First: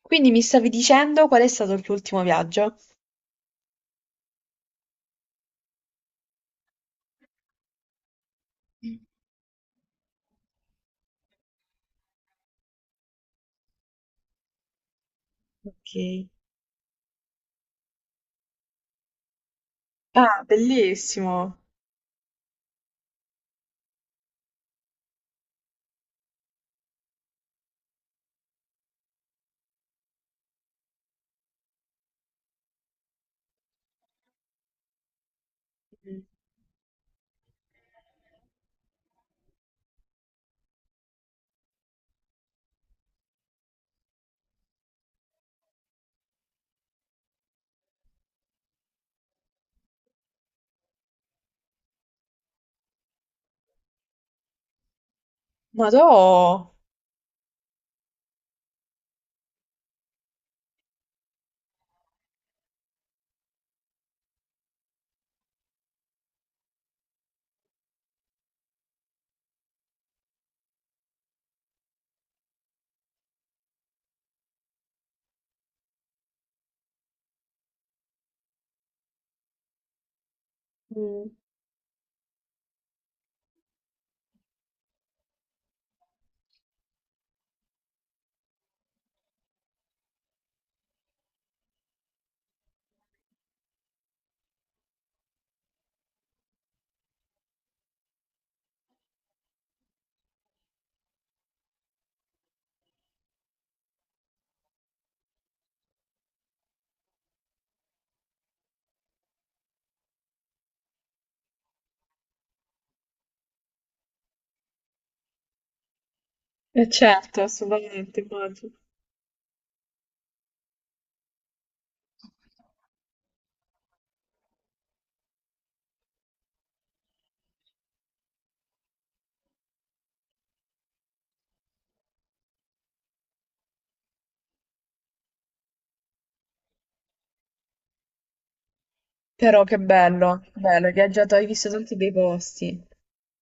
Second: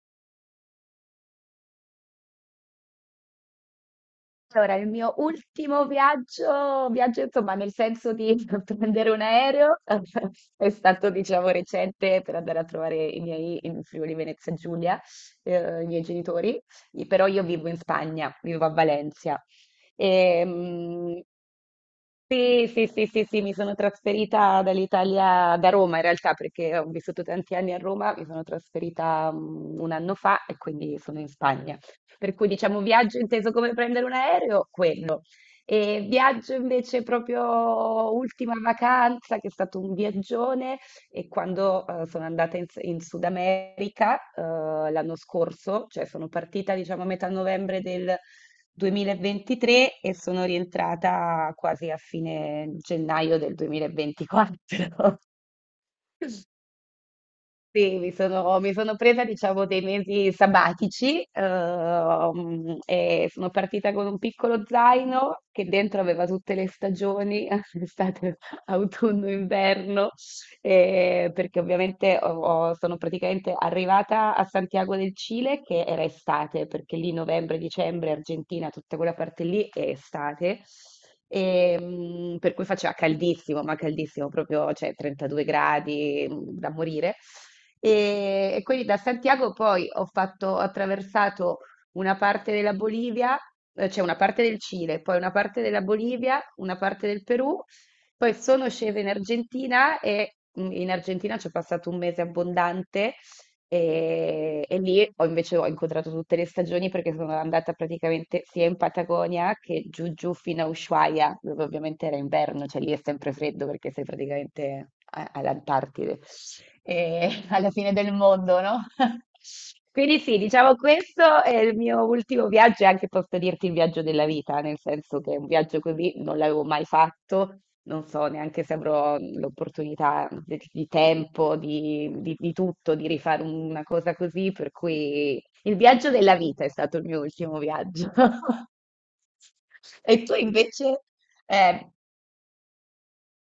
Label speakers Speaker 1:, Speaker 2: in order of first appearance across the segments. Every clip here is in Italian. Speaker 1: Quindi mi stavi dicendo qual è stato il tuo ultimo viaggio?
Speaker 2: Allora, il mio ultimo viaggio, viaggio insomma nel senso di prendere un aereo, è stato diciamo recente per andare a trovare i miei in Friuli Venezia Giulia, i miei
Speaker 1: Ok.
Speaker 2: genitori. Però io vivo in Spagna, vivo a Valencia.
Speaker 1: Ah,
Speaker 2: Ehm,
Speaker 1: bellissimo.
Speaker 2: sì, sì, sì, sì, sì, mi sono trasferita dall'Italia, da Roma in realtà, perché ho vissuto tanti anni a Roma, mi sono trasferita un anno fa e quindi sono in Spagna. Per cui diciamo viaggio inteso come prendere un aereo, quello. E
Speaker 1: Mm.
Speaker 2: viaggio invece proprio ultima vacanza, che è stato un viaggione, e quando sono andata in Sud America, l'anno scorso, cioè sono partita diciamo a metà novembre 2023 e sono rientrata quasi a fine gennaio del 2024.
Speaker 1: Ma tu?
Speaker 2: Sì, mi sono presa, diciamo, dei mesi sabbatici, e sono partita con un piccolo zaino che dentro aveva tutte le stagioni, estate, autunno, inverno, perché ovviamente ho ho sono praticamente arrivata a Santiago del Cile che era estate, perché lì novembre, dicembre, Argentina, tutta quella parte lì è estate.
Speaker 1: Mm.
Speaker 2: Per cui faceva caldissimo, ma caldissimo proprio, cioè 32 gradi, da morire. E quindi da Santiago poi ho fatto, ho attraversato una parte della Bolivia, cioè una parte del Cile, poi una parte della Bolivia, una parte del Perù, poi sono scesa in Argentina e in Argentina ci ho passato un mese abbondante. E lì ho invece ho incontrato tutte le stagioni perché sono andata praticamente sia in Patagonia che giù giù fino a Ushuaia, dove ovviamente era inverno, cioè lì è sempre freddo perché sei praticamente all'Antartide
Speaker 1: Eh
Speaker 2: e
Speaker 1: certo,
Speaker 2: alla fine del
Speaker 1: assolutamente,
Speaker 2: mondo,
Speaker 1: immagino.
Speaker 2: no? Quindi sì, diciamo questo è il mio ultimo viaggio e anche posso dirti il viaggio della vita, nel senso che un viaggio così non l'avevo mai fatto, non so neanche se avrò l'opportunità di tempo, di tutto, di rifare una cosa così, per cui il viaggio della vita è stato il mio ultimo viaggio.
Speaker 1: Però
Speaker 2: E tu
Speaker 1: che
Speaker 2: invece,
Speaker 1: bello, hai viaggiato, hai visto
Speaker 2: eh,
Speaker 1: tanti bei posti.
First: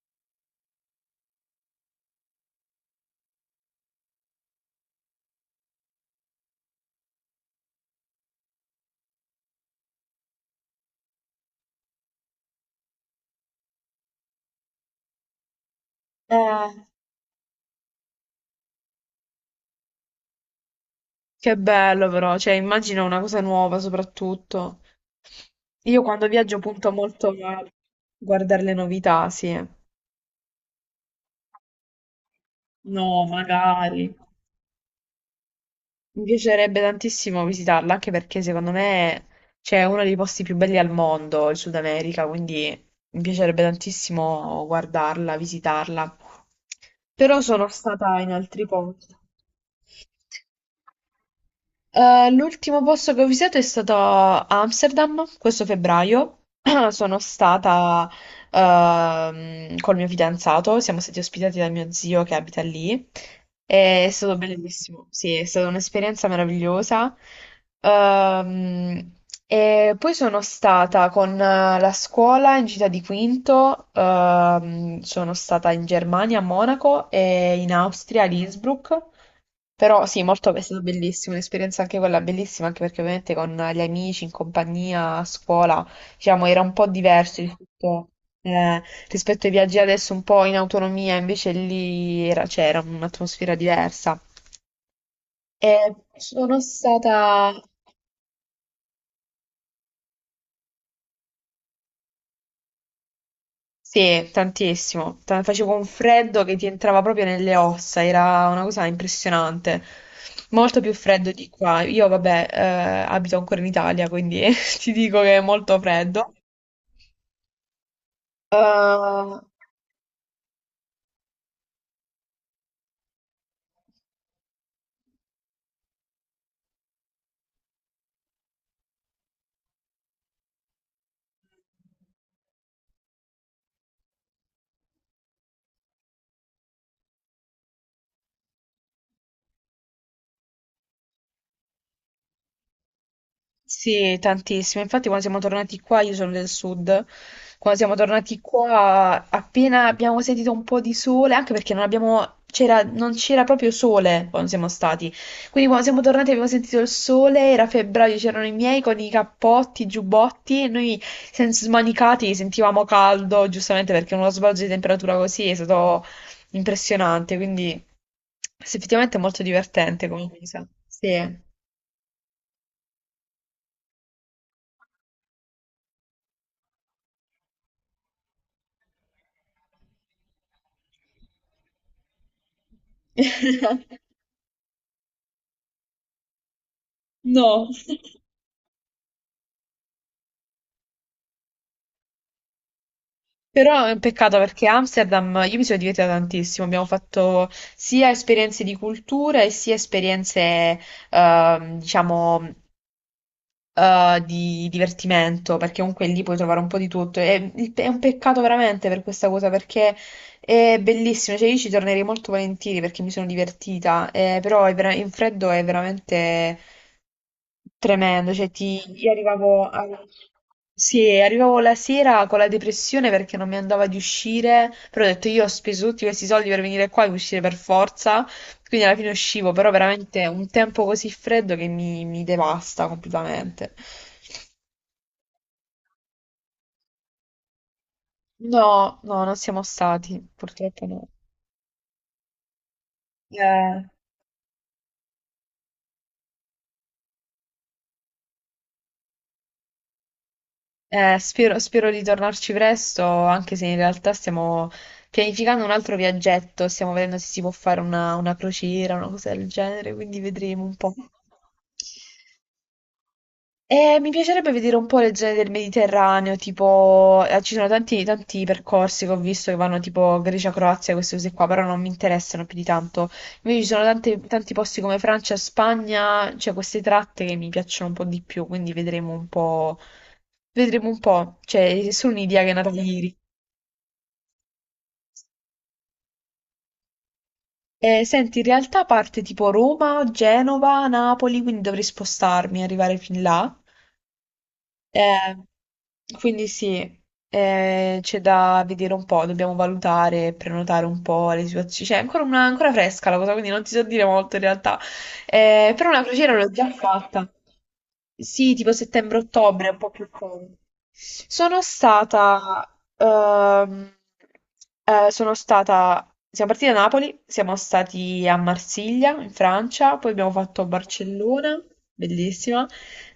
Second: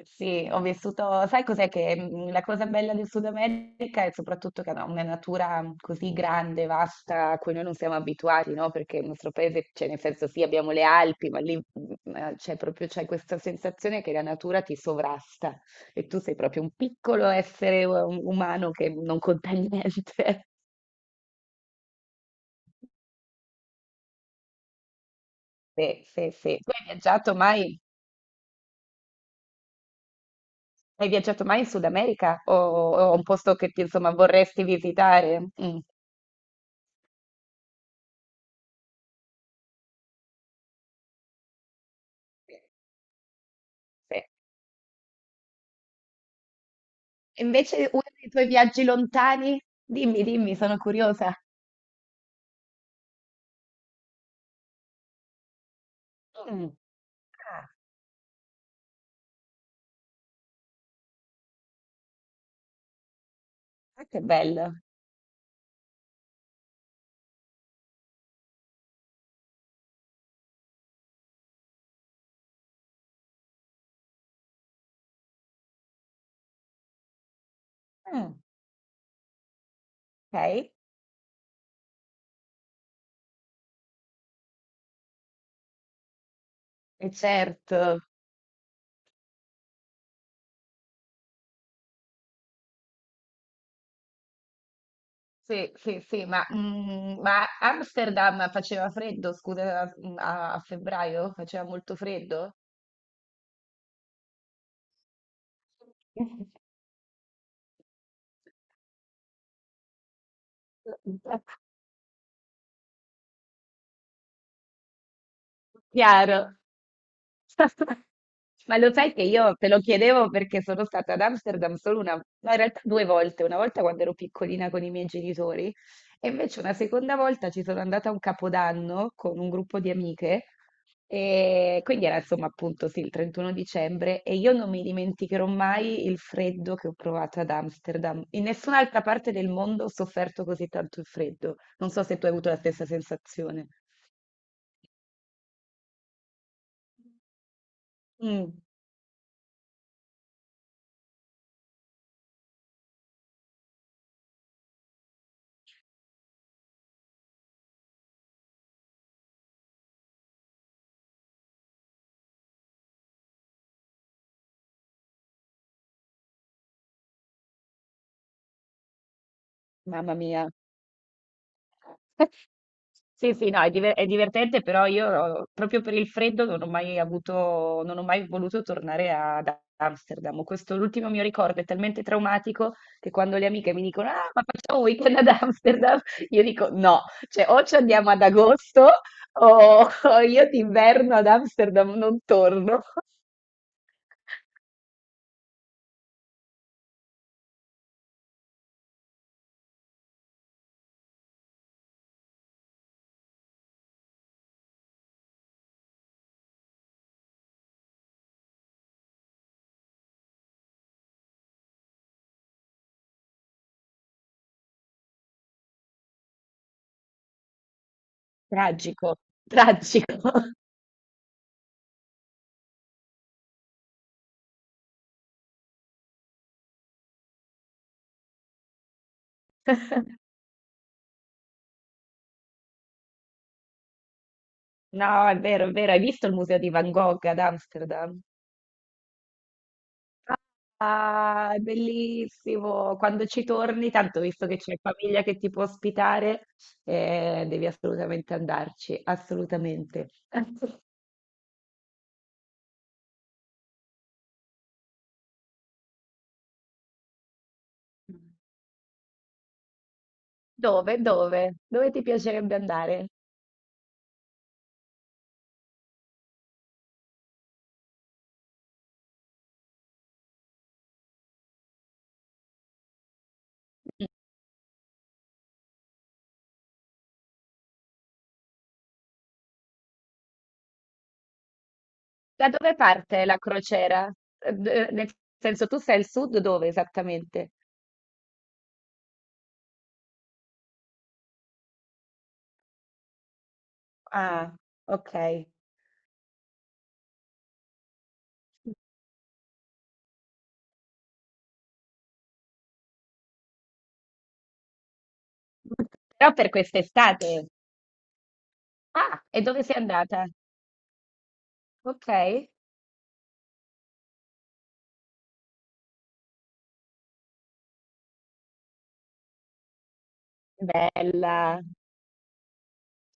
Speaker 2: sì, ho vissuto, sai cos'è che la cosa bella del Sud America è soprattutto che ha una natura così grande, vasta, a cui noi non siamo abituati, no? Perché il nostro paese, cioè nel senso sì, abbiamo le Alpi, ma lì c'è proprio c'è questa sensazione che la natura ti sovrasta e tu sei proprio un
Speaker 1: Eh,
Speaker 2: piccolo essere umano che non conta niente.
Speaker 1: Che bello però, cioè immagino una cosa nuova soprattutto. Io
Speaker 2: Sì,
Speaker 1: quando
Speaker 2: sì,
Speaker 1: viaggio
Speaker 2: sì. Tu hai
Speaker 1: punto molto
Speaker 2: viaggiato
Speaker 1: a
Speaker 2: mai?
Speaker 1: guardare le novità, sì.
Speaker 2: Hai viaggiato mai in Sud America o un
Speaker 1: No,
Speaker 2: posto che ti,
Speaker 1: magari.
Speaker 2: insomma, vorresti visitare? Mm.
Speaker 1: Mi piacerebbe tantissimo visitarla, anche perché secondo me c'è uno dei posti più belli al mondo, il Sud America, quindi mi piacerebbe
Speaker 2: Sì,
Speaker 1: tantissimo guardarla, visitarla. Però
Speaker 2: e
Speaker 1: sono
Speaker 2: invece uno
Speaker 1: stata
Speaker 2: dei
Speaker 1: in
Speaker 2: tuoi
Speaker 1: altri
Speaker 2: viaggi
Speaker 1: posti.
Speaker 2: lontani? Dimmi, dimmi, sono curiosa.
Speaker 1: L'ultimo posto che ho visitato è stato Amsterdam, questo febbraio.
Speaker 2: Mm.
Speaker 1: Sono
Speaker 2: Ah,
Speaker 1: stata col mio fidanzato, siamo stati ospitati da mio zio che abita lì.
Speaker 2: ah,
Speaker 1: È
Speaker 2: che
Speaker 1: stato
Speaker 2: bello.
Speaker 1: bellissimo, sì, è stata un'esperienza meravigliosa. Ehm, e poi sono stata con la scuola in città di Quinto, sono stata in Germania a Monaco e in Austria a
Speaker 2: Mm,
Speaker 1: Innsbruck. Però sì, molto, è
Speaker 2: ok.
Speaker 1: stata bellissima, un'esperienza anche quella bellissima, anche perché ovviamente con gli amici, in compagnia, a scuola, diciamo, era un po'
Speaker 2: E
Speaker 1: diverso
Speaker 2: certo.
Speaker 1: rispetto, eh, rispetto ai viaggi adesso un po' in autonomia, invece lì c'era un'atmosfera diversa.
Speaker 2: Sì,
Speaker 1: E
Speaker 2: sì, sì, ma,
Speaker 1: sono
Speaker 2: mm, ma
Speaker 1: stata,
Speaker 2: Amsterdam faceva freddo, scusa, a febbraio faceva molto freddo?
Speaker 1: sì, tantissimo. Facevo un freddo che ti entrava proprio nelle ossa, era una cosa impressionante. Molto più freddo di qua. Io, vabbè, abito ancora in Italia, quindi ti dico che è molto freddo.
Speaker 2: Chiaro. Ma lo sai che
Speaker 1: Uh,
Speaker 2: io te lo chiedevo perché sono stata ad Amsterdam solo una, no, in realtà due volte, una volta quando ero piccolina con i miei genitori e invece una seconda volta ci sono andata a un capodanno con un gruppo di amiche e quindi era insomma appunto sì, il 31 dicembre e io non mi dimenticherò mai il freddo che ho provato ad Amsterdam. In nessun'altra parte del mondo ho sofferto così tanto il freddo. Non so se tu hai avuto la stessa sensazione.
Speaker 1: sì, tantissimo. Infatti, quando siamo tornati qua, io sono del sud. Quando siamo tornati
Speaker 2: Mm,
Speaker 1: qua, appena abbiamo sentito un po' di sole, anche perché non abbiamo, c'era, non c'era proprio sole quando siamo stati. Quindi, quando siamo tornati, abbiamo sentito il sole. Era febbraio, c'erano i miei con i cappotti, i giubbotti. E noi, senza smanicati, sentivamo caldo, giustamente perché uno sbalzo di temperatura così è stato impressionante. Quindi, sì, effettivamente è molto divertente
Speaker 2: mamma
Speaker 1: come
Speaker 2: mia.
Speaker 1: cosa. Sì.
Speaker 2: Sì, sì, no, è, è divertente, però io proprio per il freddo non ho mai avuto, non ho mai voluto tornare ad Amsterdam. Questo l'ultimo mio ricordo è talmente traumatico che quando le amiche mi dicono, ah, ma facciamo un weekend ad Amsterdam, io dico no, cioè o
Speaker 1: No,
Speaker 2: ci andiamo ad agosto o io d'inverno ad Amsterdam non torno.
Speaker 1: però è un peccato perché Amsterdam, io mi sono divertita tantissimo, abbiamo fatto sia esperienze di cultura e sia esperienze, diciamo, di divertimento, perché comunque lì puoi trovare un po' di tutto. E è un peccato veramente per questa cosa, perché è bellissimo, cioè io ci tornerei molto volentieri perché mi sono divertita, però è vera- in freddo è veramente tremendo, cioè ti, io
Speaker 2: Tragico, tragico.
Speaker 1: sì, arrivavo la sera con la depressione perché non mi andava di uscire, però ho detto io ho speso tutti questi soldi per venire qua e uscire per forza, quindi alla fine uscivo, però veramente un tempo così freddo che mi devasta completamente.
Speaker 2: No, è vero, è vero. Hai visto il museo di Van Gogh ad Amsterdam?
Speaker 1: No, no, non siamo stati, purtroppo no.
Speaker 2: Ah, è bellissimo. Quando ci
Speaker 1: Eh,
Speaker 2: torni, tanto visto che c'è famiglia che ti può ospitare, devi assolutamente andarci, assolutamente.
Speaker 1: spero, spero di tornarci presto, anche se in realtà stiamo pianificando un altro viaggetto, stiamo vedendo se si può fare una crociera, una cosa del genere, quindi vedremo un po'.
Speaker 2: Dove? Dove? Dove ti piacerebbe andare?
Speaker 1: Mi piacerebbe vedere un po' le zone del Mediterraneo, tipo, ci sono tanti, tanti percorsi che ho visto che vanno tipo Grecia, Croazia, queste cose qua, però non mi interessano più di tanto. Invece ci sono
Speaker 2: Mm.
Speaker 1: tanti, tanti posti come Francia, Spagna, cioè queste tratte che mi piacciono un po' di più, quindi vedremo un po', cioè è solo un'idea
Speaker 2: Da
Speaker 1: che è nata
Speaker 2: dove
Speaker 1: ieri.
Speaker 2: parte la crociera? Nel senso, tu sei al sud, dove esattamente?
Speaker 1: Senti, in realtà parte tipo Roma, Genova, Napoli, quindi dovrei spostarmi e arrivare fin là.
Speaker 2: Ah, ok.
Speaker 1: Eh, quindi sì, c'è da vedere un po', dobbiamo valutare, prenotare un po' le situazioni. Cioè, è ancora, ancora fresca la cosa, quindi non ti so dire molto in realtà. Però una
Speaker 2: Però
Speaker 1: crociera
Speaker 2: per
Speaker 1: l'ho già fatta.
Speaker 2: quest'estate.
Speaker 1: Sì, tipo
Speaker 2: Ah, e dove
Speaker 1: settembre-ottobre,
Speaker 2: sei
Speaker 1: un po' più
Speaker 2: andata?
Speaker 1: comodo. Sono
Speaker 2: Ok,
Speaker 1: stata, ehm, sono stata, siamo partiti da Napoli, siamo stati a Marsiglia, in Francia, poi abbiamo fatto
Speaker 2: bella.
Speaker 1: Barcellona, bellissima,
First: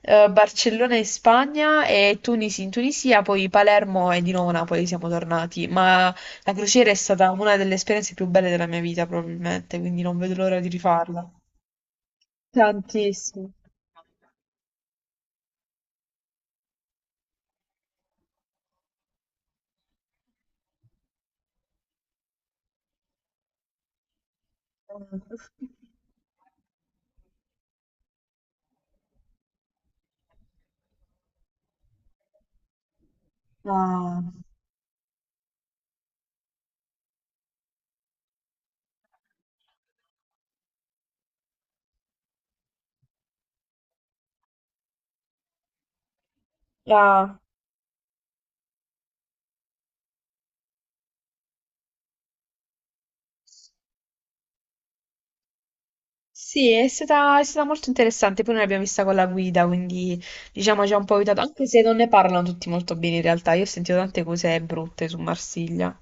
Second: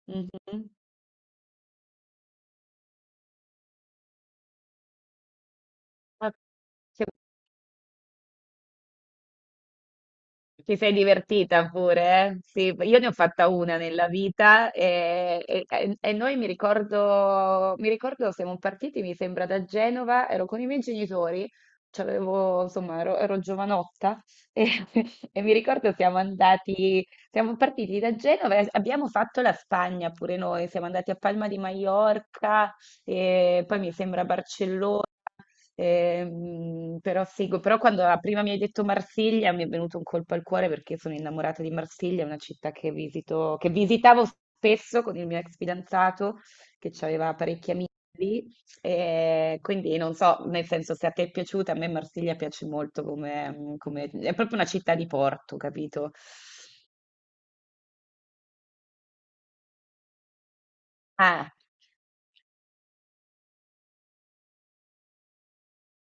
Speaker 2: Mhm.
Speaker 1: Barcellona in Spagna e Tunisi in Tunisia, poi Palermo e di nuovo Napoli siamo tornati, ma
Speaker 2: Ok.
Speaker 1: la crociera è stata una delle esperienze più belle della mia vita probabilmente, quindi non vedo l'ora di
Speaker 2: Ti sei
Speaker 1: rifarla.
Speaker 2: divertita pure, eh? Sì, io ne ho fatta
Speaker 1: Tantissimo.
Speaker 2: una nella vita e noi mi ricordo siamo partiti, mi sembra, da Genova, ero con i miei genitori, c'avevo, insomma, ero, ero giovanotta e, e mi ricordo siamo andati, siamo partiti da Genova e abbiamo fatto la Spagna pure noi, siamo andati a Palma di Maiorca e poi mi
Speaker 1: Ah,
Speaker 2: sembra Barcellona. Però seguo, però quando la prima mi hai detto Marsiglia mi è venuto un colpo al cuore perché sono innamorata di Marsiglia, è una città che visito, che visitavo spesso con il mio ex fidanzato che aveva
Speaker 1: ah.
Speaker 2: parecchi amici lì, e quindi non so, nel senso se a te è piaciuta, a me Marsiglia piace molto come, è proprio una città di porto, capito?
Speaker 1: Sì, è stata molto interessante. Poi noi l'abbiamo vista con la guida, quindi diciamo ci ha un po' aiutato,
Speaker 2: Ah.
Speaker 1: anche se non ne parlano tutti molto bene in realtà. Io ho sentito tante cose brutte su Marsiglia.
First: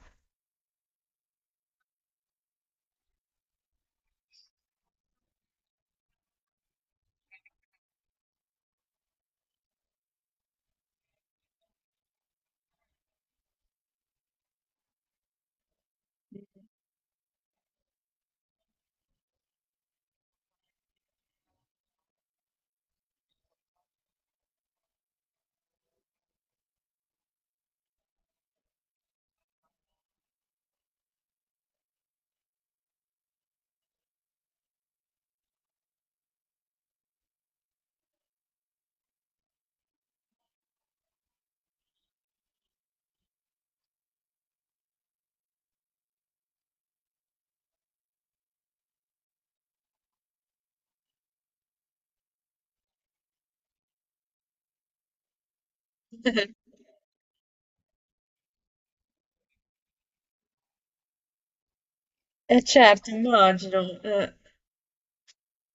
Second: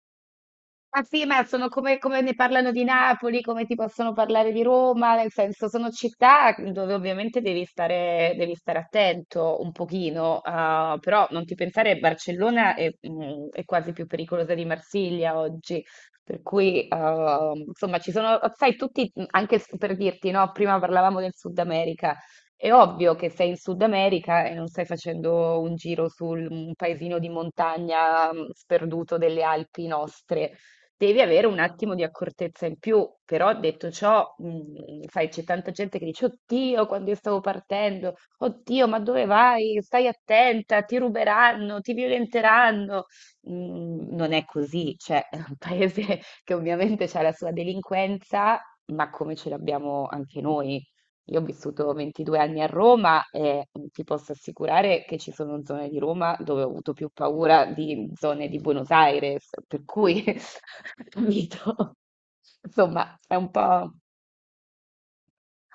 Speaker 2: Ma sì, ma sono come, come ne parlano di Napoli, come ti possono parlare di Roma, nel senso sono città dove ovviamente devi stare attento un pochino, ah, però non ti pensare, Barcellona è quasi più pericolosa di Marsiglia oggi, per cui ah, insomma ci sono, sai, tutti, anche per dirti, no, prima parlavamo del Sud America, è ovvio che sei in Sud America e non stai facendo un giro su un paesino di montagna sperduto delle Alpi nostre devi avere un attimo di accortezza in più. Però detto ciò, sai, c'è tanta gente che dice, Oddio, quando io stavo partendo, oddio, ma dove vai? Stai attenta, ti ruberanno, ti violenteranno. Non è così, cioè, è un paese che ovviamente ha la sua delinquenza, ma come ce l'abbiamo anche noi. Io ho vissuto 22 anni a Roma e ti posso assicurare che ci sono zone di Roma dove ho avuto più paura di zone di Buenos Aires, per cui capito?
Speaker 1: Eh certo,
Speaker 2: Insomma, è un po'.
Speaker 1: immagino.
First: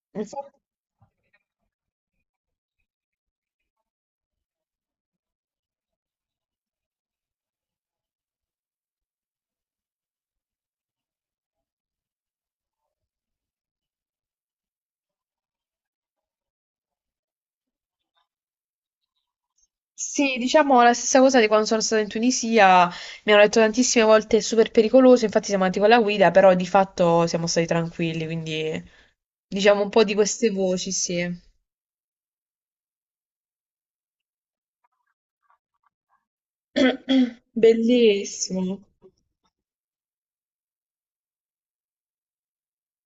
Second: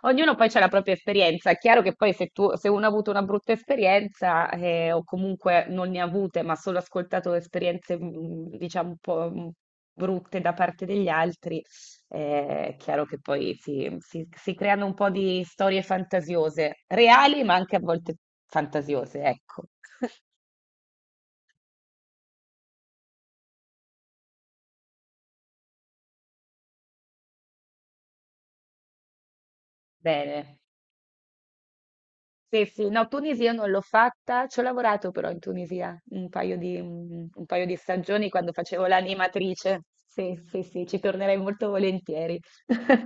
Speaker 2: Ognuno poi
Speaker 1: Infatti,
Speaker 2: ha la propria esperienza. È chiaro che poi se uno ha avuto una brutta esperienza o comunque non ne ha avute, ma solo ascoltato esperienze, diciamo, un po' brutte da parte degli altri, è chiaro che poi si creano un po' di storie fantasiose, reali, ma anche a volte fantasiose, ecco.
Speaker 1: sì, diciamo la stessa cosa di quando sono stata in Tunisia, mi hanno detto tantissime volte è super pericoloso, infatti siamo andati con la guida, però di fatto siamo stati tranquilli, quindi diciamo un po' di queste
Speaker 2: Bene.
Speaker 1: voci, sì.
Speaker 2: Sì, sì, no, Tunisia non l'ho fatta, ci ho lavorato però in Tunisia un paio di, un- un paio di stagioni quando
Speaker 1: Bellissimo.
Speaker 2: facevo l'animatrice. Sì, sì, sì, ci tornerei molto volentieri.